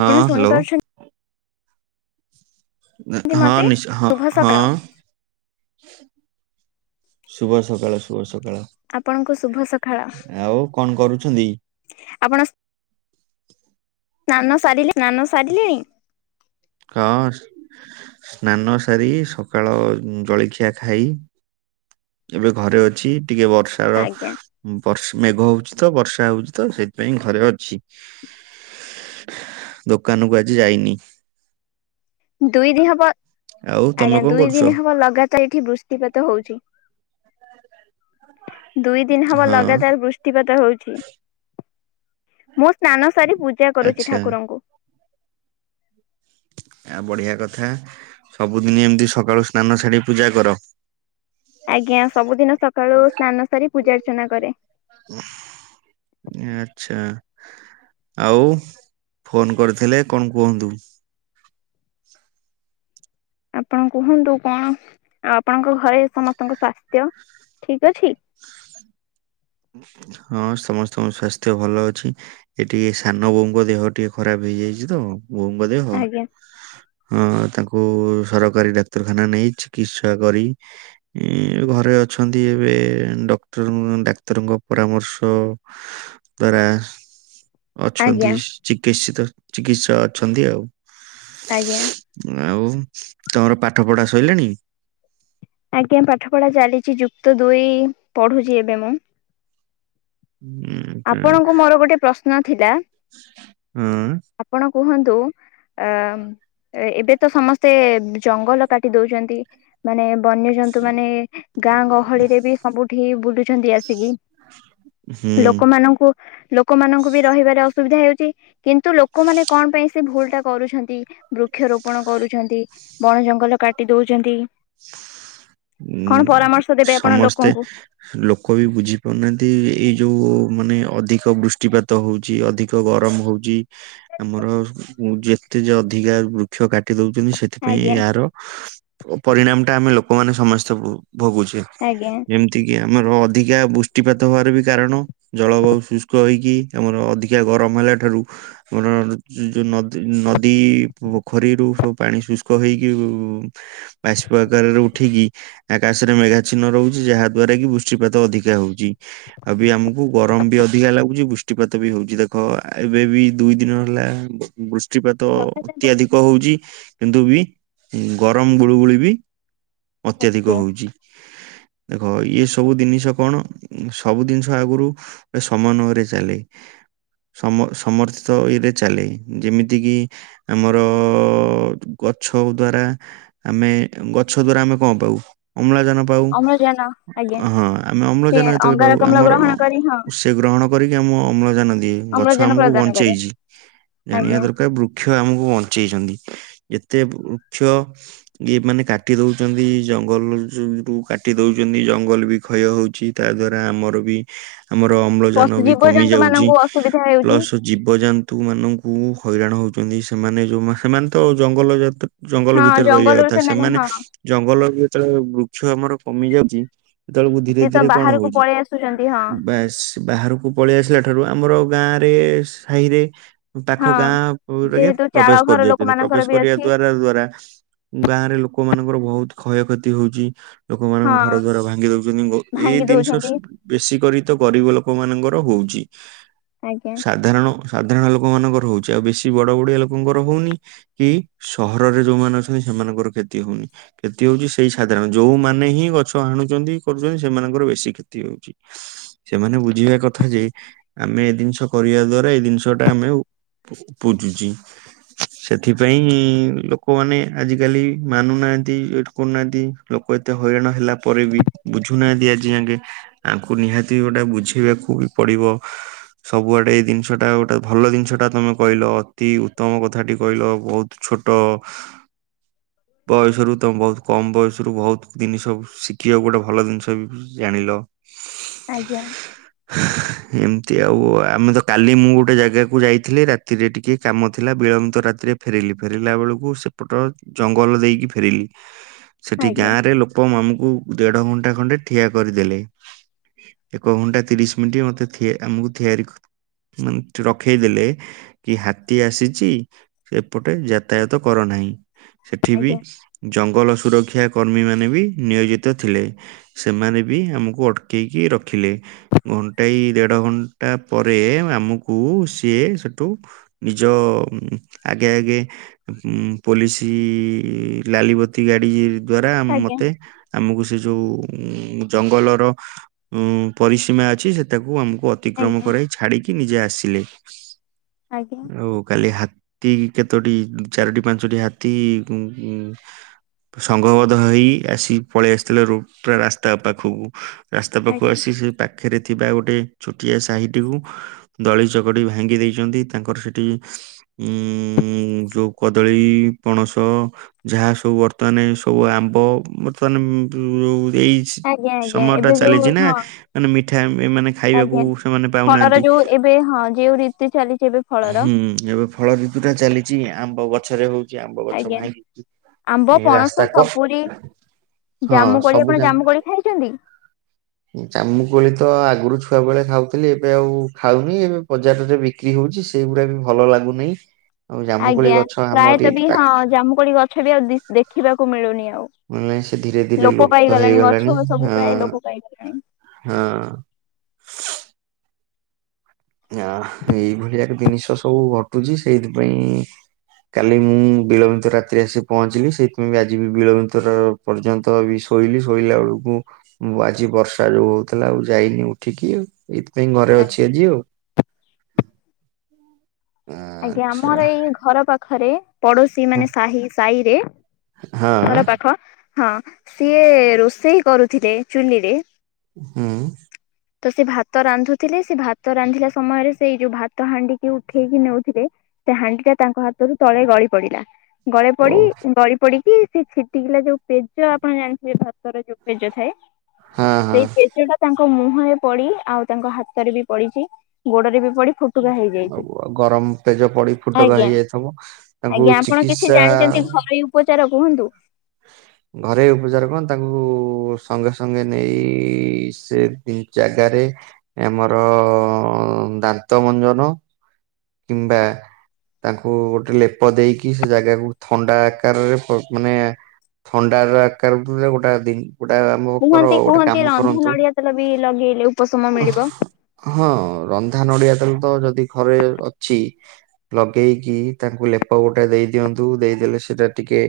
ହଁ ଆପଣ ଶୁଣି ହ୍ୟାଲୋ ପାରୁଛନ୍ତି। ଏ ହଁ ମତେ? ନିଶ୍ଚ ହଁ ଶୁଭ ହଁ। ସକାଳ ଶୁଭ ସକାଳ ଶୁଭ ସକାଳ। ଆପଣଙ୍କୁ ଶୁଭ ସକାଳ ଆଉ କଣ କରୁଛନ୍ତି? ଆପଣ ସ୍ନାନ ସାରିଲେ। ସ୍ନାନ ସାରିଲେଣି। କଣ କରୁଛୁ? ସ୍ନାନ ସାରି ସକାଳ ଉଁ ଜଳଖିଆ ଖାଇ ଏବେ ଘରେ ଅଛି। ଟିକେ ବଷ୍ ଆଜ୍ଞା। ବଷ୍ ମେଘ ହଉଛି ତ ବର୍ଷା ହଉଛି ତ ସେଥିପାଇଁ ଘରେ ଅଛି। ଦୋକାନକୁ ଆଜି ଯାଇନି। ଦୁଇ ଦିନି ହବ ଆଉ ତମେ ଆଜ୍ଞା କଣ ଦୁଇ କରୁଛ ଦିନ ହବ ଲଗାତ୍ ବର୍ଷା ଏଇଠି ବୃଷ୍ଟିପାତ ହଉଛି। ଦୁଇ ଦିନି ହବ ହଁ ଲଗାତାର ବୃଷ୍ ବୃଷ୍ଟିପାତ ହଉଛି। ମୁଁ ସ୍ନାନ ସାରି ପୂଜା କରୁଚି ଆଚ୍ଛା। ଠାକୁରଙ୍କୁ। ଆ ବଢ଼ିଆ କଥା ସବୁଦିନ ଏମିତି ସକାଳୁ ସ୍ନାନ ସାରି ପୂଜା କର। ଆଜ୍ଞା ସବୁଦିନ ସକାଳୁ ସ୍ନାନ ସାରି ପୂଜାର୍ଚ୍ଚନା କରେ। ଓଃ ଆଚ୍ଛା। ଆଉ ଫୋନ କରିଥିଲେ। କଣ କୁହନ୍ତୁ? ଆପଣ କୁହନ୍ତୁ କଣ? ଆଉ ଆପଣଙ୍କ ଘରେ ସମସ୍ତଙ୍କ ସ୍ୱାସ୍ଥ୍ୟ ଠିକ୍ ଅଛି। ହଁ ସମସ୍ତଙ୍କ ସ୍ୱାସ୍ଥ୍ୟ ଭଲ ଅଛି। ଏ ଟିକେ ସାନ ବୋଉଙ୍କ ଦେହ ଟିକେ ଖରାପ ହେଇଯାଇଚି ତ ବୋଉଙ୍କ ଦେହ। ଆଜ୍ଞା ହଁ ତାଙ୍କୁ ସରକାରୀ ଡାକ୍ତରଖାନା ନେଇ ଚିକିତ୍ସା କରି। ଏଇ ଘରେ ଅଛନ୍ତି ଏବେ ଡକ୍ଟରକୁ ନହେନେ ଡାକ୍ ଡ଼ାକ୍ତରଙ୍କ ପରାମର୍ଶ ଦ୍ଵାରା ଆଜ୍ଞା ଅଛନ୍ତି। ଚିକିତ୍ସିତ ଚିକିତ୍ସା ଅଛନ୍ତି ଆଉ। ଆଜ୍ଞା ଆଉ ତମର ପାଠ ପଢ଼ା ସରିଲାଣି। ଆଜ୍ଞା ପାଠ ପଢ଼ା ଚାଲିଚି ଯୁକ୍ତ ଦୁଇ ପଢୁଛି ଏବେ ମୁଁ। ହୁଁ ଆପଣଙ୍କୁ ମୋର ଗୋଟେ ପ୍ରଶ୍ନ ଥିଲା। ହଁ ଆପଣ କୁହନ୍ତୁ। ଏ ଏ ଏବେ ତ ସମସ୍ତେ ଜଙ୍ଗଲ କାଟି ଦଉଚନ୍ତି। ମାନେ ବନ୍ୟଜନ୍ତୁ ମାନେ ଗାଁ ଗହଳିରେ ବି ସବୁଠି ବୁଲୁଛନ୍ତି ଆସିକି। [unintelligible] ଲୋକମାନଙ୍କୁ ଲୋକମାନଙ୍କୁ ବି ରହିବାରେ ଅସୁବିଧା ହେଉଚି। କିନ୍ତୁ ଲୋକମାନେ କଣ ପାଇଁ ସେ ଭୁଲଟା କରୁଛନ୍ତି। ବୃକ୍ଷରୋପଣ କରୁଛନ୍ତି। ବଣ ଜଙ୍ଗଲ କାଟି ଦଉଚନ୍ତି। ଉଁ ଦେବେ ଆପଣ ସମସ୍ତେ ଲୋକଙ୍କୁ ଲୋକ ବି ବୁଝିପାରୁନାହାନ୍ତି ଏଇ ଯୋଉ ମାନେ ଅଧିକ ବୃଷ୍ଟିପାତ ହଉଚି। ଅଧିକ ଗରମ ହଉଚି। ଆମର ଯେତେ ଯେ ଅଧିକା ବୃକ୍ଷ କାଟି ଦଉଚନ୍ତି। ସେ ଏଥିପାଇଁ ଆଜ୍ଞା ୟାର ପରିଣାମଟା ଆମେ ଲୋକମାନେ ସମସ୍ତେ ଭୋଗୁଛେ। ଆଜ୍ଞା। ଏମିତିକିି ଆମର ଅଧିକା ବୃଷ୍ଟିପାତ ହବାର ବି କାରଣ ଜଳବାୟୁ ଶୁଷ୍କ ହେଇକି ଆମର ଅଧିକା ଗରମ ହେଲା ଠାରୁ ଆମର ଯୋଉ ନଦୀ ନଦୀ ପୋଖରୀରୁ ସବୁ ପାଣି ଶୁଷ୍କ ହେଇକି ବାଷ୍ପ ଆକାରରେ ଉଠିକି ଆକାଶରେ ମେଘାଛିନ୍ନ ରହୁଚି ଯାହା ଦ୍ଵାରା କି ବୃଷ୍ଟିପାତ ଅଧିକା ହଉଚି। ଆଉ ବି ଆମକୁ ଗରମ ବି ଅଧିକା ଲାଗୁଚି ବୃଷ୍ଟିପାତ ବି ହଉଛି ଦେଖ ଏବେ ବି ଦୁଇ ଦିନ ହେଲା ବୃଷ୍ଟିପାତ ଲଗାତାର ବହୁତ ଅତ୍ୟାଧିକ ହଉଚି କିନ୍ତୁ ବି ଗରମ ଗୁଳୁଗୁଳି ବି ବି ଅତ୍ୟାଧିକ ହଉଚି। ହଁ ଦେଖ ଇଏ ସବୁ ଦିନିଷ କଣ ସବୁ ଦିନିଷ ଆଗରୁ ସମୋନ୍ବରେ ଚାଲେ। ସମ ସମର୍ଥିତ ୱେରେ ଚାଲେ। ଯେମିତିକି ଆମର ଗଛ ଦ୍ଵାରା ଆମେ ଗଛ ଦ୍ଵାରା ଆମେ କଣ ପାଉ ଅମ୍ଳଜାନ। ପାଉ ଅମ୍ଳଜାନ ଆଜ୍ଞା ହଁ ଆମେ ସେ ଅମ୍ଳଜାନ ଯେତଳେ ପାଉ ଅଙ୍ଗାରକାମ୍ଳ ଆମର ଗ୍ରହଣ କରି ହଁ ସେ ଗ୍ରହଣ କରିକି ଆମ ଅମ୍ଳଜାନ ଦିଏ ଗଛ ଅମ୍ଳଜାନ ଆମକୁ ପ୍ରଦାନ କରେ ବଞ୍ଚେଇଛି ଜାଣିବା ଆଜ୍ଞା ଦରକାର ବୃ ବୃକ୍ଷ ଆମକୁ ବଞ୍ଚେଇଚନ୍ତି ଏତେ ବୃକ୍ଷ ଇଏ ମାନେ କାଟି ଦେଉଚନ୍ତି ଜଙ୍ଗଲୁ କାଟି ଦେଉଚନ୍ତି ଜଙ୍ଗଲ ବି କ୍ଷୟ ହେଉଚି। ତା ଦ୍ଵାରା ଆମର ବି ଆମର ଅମ୍ଳଜାନ ପଶୁ ବି କମି ଜୀବଜନ୍ତୁ ଯାଉଚି ମାନଙ୍କୁ ଅସୁବିଧା ହେଉଛି ପ୍ଲସ ଜୀବଜନ୍ତୁ ମାନଙ୍କୁ ହଇରାଣ ହେଉଚନ୍ତି ସେମାନେ ଯେଉଁ ସେମାନେ ତ ଜଙ୍ଗଲ ଯେ ଜଙ୍ଗଲ ହଁ ଭିତରେ ରହିବା ଜଙ୍ଗଲରୁ କଥା ସେମାନେ ହଁ ଜଙ୍ଗଲ ଯେତେବେଳେ ବୃକ୍ଷ ଆମର କମି ଯାଉଚି ସେତେବେଳକୁ ଧୀରେ ସିଏ ତ ଧୀରେ କଣ ବାହାରକୁ ହଉଚି ପଳେଇ ଆସୁଛନ୍ତି ହଁ ବାସ୍ ବାହାରକୁ ପଳେଇ ଆସିଲା ଠାରୁ ଆମର ଗାଁରେ ସାହିରେ ପାଖ ହଁ। ଗାଁରେ ଯେହେତୁ ଚାଳ ପ୍ରବେଶ କରି ଘର ଯାଉଚନ୍ତି ଲୋକମାନଙ୍କର ପ୍ରବେଶ ବି କରିବା ଅଛି ଦ୍ଵାରା ଦ୍ଵାରା ଗାଁ ରେ ଲୋକମାନଙ୍କର ବୋହୁତ୍ କ୍ଷୟ କ୍ଷତି ହଉଚି। ହଁ ଲୋକମାନଙ୍କ ଘର ଦ୍ଵାରା ଭାଙ୍ଗି ଦଉଚନ୍ତି [unintelligible] ଏଇ ଭାଙ୍ଗି ଦିନିଷ ଦଉଛନ୍ତି ବେଶୀ କରି ତ ଗରିବ ଲୋକ ମାନଙ୍କର ହଉଚି ଆଜ୍ଞା। ସାଧାରଣ ସାଧାରଣ ଲୋକମାନଙ୍କର ହଉଚି ଆଉ ବେଶୀ ବଡ଼ ବଡ଼ିଆ ଲୋକଙ୍କର ହଉନି। କି ସହରରେ ଯୋଉମାନେ ଅଛନ୍ତି ସେମାନଙ୍କର କ୍ଷତି ହଉନି। କ୍ଷତି ହଉଚି ସେଇ ସାଧାରଣ ଯୋଉମାନେ ହିଁ ଗଛ ହାଣୁଚନ୍ତି କରୁଛନ୍ତି ସେମାନଙ୍କର ବେଶୀ କ୍ଷତି ହଉଚି। ସେମାନେ ବୁଝିବା କଥା ଯେ ଆମେ ଏ ଦିନିଷ କରିବା ଦ୍ଵାରା ଏଇ ଦିନିଷ ଟା ଆମେ ଆଉ ବୁଝୁଚି ସେଥିପାଇଁ ଲୋକମାନେ ଆଜିକାଲି ମାନୁନାହାନ୍ତି ଏଇଠୁ କରୁନାହାନ୍ତି ଲୋକ ଏତେ ହଇରାଣ ହେଲା ପରେ ବି ବୁଝୁନାହାନ୍ତି ଆଜି ଯାକେ। ତାଙ୍କୁ ନିହାତି ଗୋଟେ ବୁଝେଇବାକୁ ବି ପଡିବ। ସବୁଆଡେ ଏଇ ଦିନିଷ ଟା ଗୋଟେ ଭଲ ଦିନିଷ ଟା ତମେ କହିଲ ଅତି ଉତ୍ତମ କଥାଟି କହିଲ ବୋହୁତ୍ ଛୋଟ ବୟସରୁ ତମେ ବୋହୁତ୍ କମ୍ ବୟସରୁୁ ବୋହୁତ୍ ଦିନିଷ ଶିଖିବାକୁ ଗୋଟେ ଭଲ ଦିନିଷ ବି। ଜାଣିଲ। ଆଜ୍ଞା। ଏମିତି ଆଉ ଆମେ ତ କାଲି ମୁଁ ଗୋଟେ ଜାଗାକୁ ଯାଇଥିଲି ରାତିରେ ଟିକେ କାମ ଥିଲା ବିଳମ୍ବିତ ରାତିରେ ଫେରିଲି ଫେରିଲା ବେଳକୁ ସେପଟ ଜଙ୍ଗଲ ଦେଇକି ଫେରିଲି ସେଠି ଆଜ୍ଞା ଗାଁରେ ଲୋ ଓ ମାମୁଁଙ୍କୁ ଦେଢ ଘଣ୍ଟା ଖଣ୍ଡେ ଠିଆ କରିଦେଲି। ଏକ ଘଣ୍ଟା ତିରିଶ ମିନିଟ୍ ମତେ ଥିଆ ଆମକୁ ଥିଆରି କର ମାନେ ଠି ରଖେଇଦେଲେ କି ହାତୀ ଆସିଛି ଏପଟେ ଯାତାୟାତ କର ନାହିଁ। ସେଠି ବି ଆଜ୍ଞା ଜଙ୍ଗଲ ସୁରକ୍ଷା କର୍ମୀ ମାନେ ବି ନିୟୋଜିତ ଥିଲେ। ସେମାନେ ବି ଆମକୁ ଅଟକେଇକି ରଖିଲେ। ଘଣ୍ଟାଇ ଦେଢ଼ ଘଣ୍ଟା ପରେ ଆମକୁ ସିଏ ସେଠୁ ନିଜ ଆଗେ ଆଗେ ପୋଲିସ କି ଲାଲିିବତୀ ଗାଡି ଦ୍ଵାରା ଆଜ୍ଞା ମତେ ଆମକୁ ସେ ଯୋଉ ଉ ଜଙ୍ଗଲର ଉ ପରିସୀମା ଅଛି ସେଟାକୁ ଆମକୁ ଅ ଆଜ୍ଞା ଅତିକ୍ରମ ଆଜ୍ଞା କରାଇ ଛାଡିକି ନିଜେ ଆସିଲେ, ଆଉ କାଲି ହା ହାତୀ କେତୋଟି ଚାରୋଟି ପାଞ୍ଚଟି ହାତୀ ଉଁ ସଂଘବଧ ହେଇ ଆସି ପଳେଇ ଆସିଥିଲେ ରୋଟ ରାସ୍ତା ପାଖକୁ। ରାସ୍ତା ପାଖକୁ ଆଜ୍ଞା। ଆସି ସେ ପାଖରେ ଥିବା ଗୋଟେ ଛୋଟିଆ ସାହିଟିକୁ ଦଳି ଚକଟି ଭାଙ୍ଗି ଦେଇଛନ୍ତି ତାଙ୍କର ସେଠି ଉଁ ଯୋଉ କଦଳୀ ପଣସ ଯାହା ସବୁ ବର୍ତ୍ତମାନ ସବୁ ଆମ୍ବ ବର୍ତ୍ତମାନ ଯଉ ଏଇ ଆଜ୍ଞା ଆଜ୍ଞା ସମୟଟା ଏବେ ଯୋଉ ଚାଲିଛି ନା ହଁ ମାନେ ମିଠା ଏ ମାନେ ଖାଇବାକୁ ଆଜ୍ଞା ସେମାନେ ଫଳର ପାଉନାହାଁନ୍ତି, ଯୋଉ ଏବେ ହଁ ଯୋଉ ଋତୁ ଚାଲିଛି ଏବେ ଫଳର ହୁଁ ଏବେ ଫଳ ବି ପୁରା ଚାଲିଛି ଆମ୍ବ ଗଛରେ ହଉ ଏ ଆମ୍ବ ଗଛ ଆଜ୍ଞା ଭାଙ୍ଗି ଆମ୍ବ ଏ ରାସ୍ତା କସ୍ ଜାମୁ କୋଳି ଆପଣ ଜାମୁ କୋଳି ଖାଇଛନ୍ତି? ଜାମୁକୋଳି ତ ଆଗରୁ ଛୁଆ ବେଳେ ଖାଉଥିଲି ଏବେ ଆଉ ଖାଉନି ଏବେ ବଜାରରେ ବି ବିକ୍ରି ହଉଛି ସେଇଗୁଡା ବି ଭଲ ଲାଗୁନାହିଁ। ଆଉ ଜାମୁକୋଳି ଆଜ୍ଞା ଗଛ ଆମର ପ୍ରାୟତଃ ଏଇଠି ବି ହଁ ପାଖ ଜାମୁକୋଳି ଗଛ ବି ଆଉ ଦେଖିବାକୁ ମିଳୁନି ଆଉ। ମାନେ ସେ ଧୀରେ ଧୀରେ ଲୋପ ଲୁପ୍ତ ପାଇଗଲାଣି ଗଛ ହେଇଗଲାଣି, ସବୁ ଆ ପ୍ରାୟ ଲୋପ ପାଇଗଲାଣି। ହଁ ଆ ଏଇ ଭଳିଆ ଜିନିଷ ସବୁ ଘଟୁଛି ସେଇଥିପାଇଁ କାଲି ମୁଁ ବିଳମ୍ବିତ ରାତିରେ ଆସିି ପହଞ୍ଚିଲି ସେଇଥିପାଇଁ ବି ଆଜି ବି ବିଳବିତର ପର୍ଯ୍ୟନ୍ତ ବି ଶୋଇଲି ଶୋଇଲା ବେଳକୁ ଆଜି ବର୍ଷା ଯୋଉ ହଉଥିଲା ଆଉ ଯାଇନି ଉଠିକି ଆଉ। ଏଇଥିପାଇଁ ଘରେ ଅଛି ଆଜ୍ଞା। ଆଜି ଆଉ। ଆଜ୍ଞା ଆଚ୍ଛା ଆମର ଏଇ ଘର ପାଖରେ ପଡୋଶୀ ମାନେ ସାହି ସାହିରେ ହଁ ଘର ପାଖ ହଁ ସିଏ ରୋଷେଇ କରୁଥିଲେ ଚୁଲିରେ ହୁଁ। ତ ସେ ଭାତ ରାନ୍ଧୁଥିଲେ ସେ ଭାତ ରାନ୍ଧିଲା ସମୟରେ ସେଇ ଯୋଉ ଭାତ ହାଣ୍ଡିିକି ଉଠେଇକି ନଉଥିଲେ। ସେ ହାଣ୍ଡିଟା ତାଙ୍କ ହାତରୁ ତଳେ ଗଳି ପଡିଲା ଗଳେ ଓ ପଡି ଗଳି ପଡିକି ସେ ଛି ଟିକିଲା ଯୋଉ ପେଜ ଆପଣ ଜାଣିିବେ ଭାତର ଯୋଉ ପେଜ ଥାଏ, ହଁ ହଁ ସେଇ ପେଜ ଟା ତାଙ୍କ ମୁଁ ମୁହଁରେ ପଡି ଆଉ ତାଙ୍କ ହାତରେ ବି ପଡିଛି, ଗୋଡରେ ବି ପଡି ଫୁଟୁକା ହେଇଯାଇଛି ଆଉ ଗରମ ପେଜ ପଡି ଫୁଟକା ଆଜ୍ଞା ହେଇଯାଇଥିବ ତାଙ୍କୁ ଆଜ୍ଞା ଆପଣ କିଛି ଚିକିତ୍ସା ଜାଣିଛନ୍ତି ଘରୋଇ ଉପଚାର କୁହନ୍ତୁ। ଘରେଇ ଉପଚାର କଣ ତାଙ୍କୁ ସଙ୍ଗେ ସଙ୍ଗେ ନେଇ ସେ ଦି ଜାଗାରେ ଆମର ଦାନ୍ତ ମଞ୍ଜନ କିମ୍ବା ତାଙ୍କୁ ଗୋଟେ ଲେପ ଦେଇକି ସେ ଜାଗାକୁ ଥଣ୍ଡା ଆକାରରେ ପ ମାନେ ଥଣ୍ଡାର ଆକାରରେ ଗୋଟେ ଦି ଗୋଟେ ଆମ ଓପର କୁହନ୍ତି ଗୋଟେ କୁହନ୍ତି କାମ ରନ୍ଧା କରନ୍ତୁ। ନଡିଆ ତେଲ ବି ଲଗେଇଲେ ଉପଶମ ମିଳିବ ହଁ ରନ୍ଧା ନଡିଆ ତେଲ ତ ଯଦି ଘରେ ଅ ଛି ଲଗେଇକି ତାଙ୍କୁ ଲେପ ଗୋଟା ଦେଇଦିଅନ୍ତୁ ଦେଇଦେଲେ ସେଟା ଟିକେ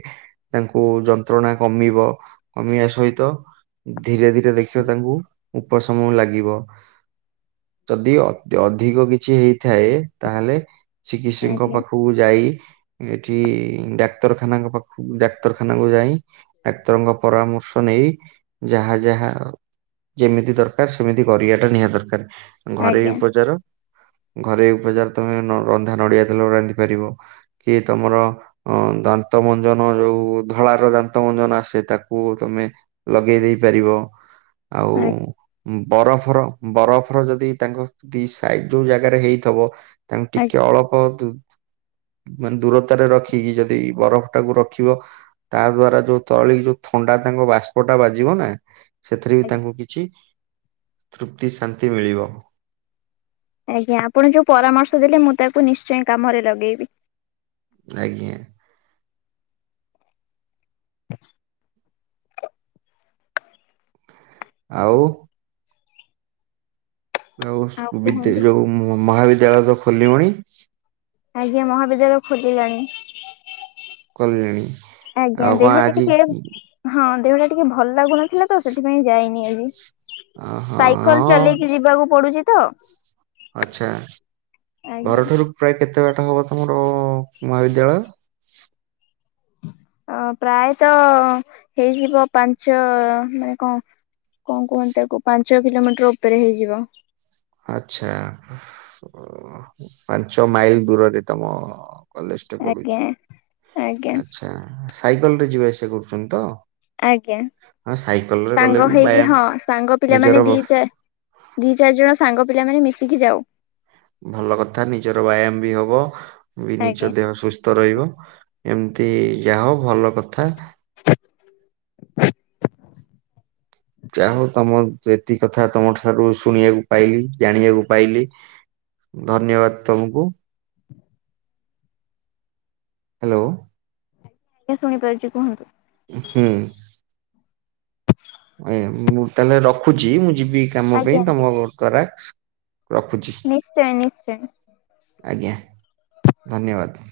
ତାଙ୍କୁ ଯନ୍ତ୍ରଣା କମିବ କମିବା ସହିତ ଧୀରେ ଧୀରେ ଦେଖିବ ତାଙ୍କୁ ଉପଶମ ଲାଗିବ। ଯଦି ଅଧିକ କିଛି ହେଇଥାଏ ତାହେଲେ ଚିକିତ୍ସି ଙ୍କ ଆଜ୍ଞା ପାଖକୁ ଯାଇ ଏଠି ଡାକ୍ତରଖାନାଙ୍କ ପାଖକୁ ଡାକ୍ତରଖାନାକୁ ଯାଇ ଡାକ୍ତରଙ୍କ ପରାମର୍ଶ ନେଇ ଯାହା ଯାହା ଯେମିତି ଦରକାର ସେମିତି କରିବାଟା ନିହା ଦରକାର ଘରୋଇ ଆଜ୍ଞା। ଉପଚାର ଘରେଇ ଉପଚାର ତମେ ରନ୍ଧା ନଡିଆ ତେଲ ରାନ୍ଧି ପାରିବ। କିଏ ତମର ଅ ଦାନ୍ତ ମଞ୍ଜନ ଯୋଉ ଧଳାର ଦାନ୍ତ ମଞ୍ଜନ ଆସେ ତାକୁ ତମେ ଲଗେଇ ଦେଇ ପାରିବ ଆଉ ଆଜ୍ଞା ବରଫର ବରଫର ଯଦି ତାଙ୍କ ଦି ସାଇଡ ଯୋଉ ଜାଗାରେ ହେଇଥିବ ତାଙ୍କୁ ଟିକେ ଅଳପ ଧୁ ମାନେ ଦୂରତାରେ ରଖିକି ଯଦି ବରଫ ଟାକୁ ରଖିବ ତା ଦ୍ଵାରା ଯୋଉ ତଳିକି ଯୋଉ ଥଣ୍ଡା ତାଙ୍କ ବାଷ୍ପଟା ବାଜିବ ନା ସେଥିରେ ବି ଆଜ୍ଞା। ତାଙ୍କୁ କିଛି ତୃପ୍ତି ଶାନ୍ତି ମିଳିବ। ଆଜ୍ଞା ଆପଣ ଯୋଉ ପରାମର୍ଶ ଦେଲେ ମୁଁ ତାକୁ ନିଶ୍ଚୟ କାମରେ ଲଗେଇବି। ଆଜ୍ଞା। ହଁ ଆଉ ଆଉ ସ୍କୁ ଯୋଉ ମହାବିଦ୍ୟାଳୟ ତ ଖୋଲିବଣି। ଆଜ୍ଞା ମହାବିଦ୍ୟାଳୟ ଖୋଲିଲେଣି ଖୋଲିଲାଣି। ଆଜ୍ଞା ଆଉ କଣ ଦେହ ଟା ଆଜି ଟିକେ ହଁ ଦେହଟା ଟିକେ ଭଲ ଲାଗୁନଥିଲା ତ ସେଥିପାଇଁ ଯାଇନି ଆଜି ଅ, ହଁ ସାଇକଲ ହଁ ଚଲେଇକି ଯିବାକୁ ପଡୁଛି ତ। ଆଚ୍ଛା ଆଜ୍ଞା। ଘରଠାରୁ ପ୍ରାୟ କେତେ ବାଟା ହବ ତମର ମହାବିଦ୍ୟାଳୟ? ଅ ପ୍ରାୟତ ହେଇଯିବ ପାଞ୍ଚ ମାନେ କଣ କଣ କୁହନ୍ତି ତାକୁ ପାଞ୍ଚ କିଲୋମିଟର ଉପରେ ହେଇଯିବ। ଆଛା। ପାଞ୍ଚ ମାଇଲ ଦୂରରେ ତମ କଲେଜ। ଆଜ୍ଞା ପଡୁଚି ଆଜ୍ଞା ଆଛା ସାଇକଲ ରେ ଯିବା ଆସିବା କରୁଛନ୍ତି ତ? ଆଜ୍ଞା ହଁ ସାଇକେଲ ରେ ଗଲେ ସାଙ୍ଗ ବି ହେଇକି ବ୍ୟାୟାମ ହଁ ସାଙ୍ଗ ନିଜର ପିଲାମାନେ ଦି ଭ- ଚା ଦି ଚାରି ଜଣ ସାଙ୍ଗ ପିଲାମାନେ ମିଶିକି ଯାଉ। ଭଲ କଥା ନିଜର ବାୟାମ ବି ହବ ବି ଆଜ୍ଞା ନିଜ ଦେହ ସୁ ସ୍ଥ ରହିବ ଏମିତି ଯା ହଉ ଭଲ କଥା ଜା ହଉ ତମ ଏତିକ କଥା ତମ ଠାରୁ ଶୁଣିବାକୁ ପାଇଲି ଜାଣିବାକୁ ପାଇଲି। ଧନ୍ୟବାଦ ତମକୁ ହାଲୋ। ଆଜ୍ଞା ଶୁଣିପାରୁଛି କୁହନ୍ତୁ। ହୁଁ। ଆଜ୍ଞା ମୁଁ ତାହେଲେ ରଖୁଛି ମୁଁ ଯିବି କାମ ଆଜ୍ଞା ପାଇଁ ଆଜ୍ଞା ତମ [unintelligible] ରଖୁଛି। ନିଶ୍ଚୟ ନିଶ୍ଚୟ। ଆଜ୍ଞା ଧନ୍ୟବାଦ।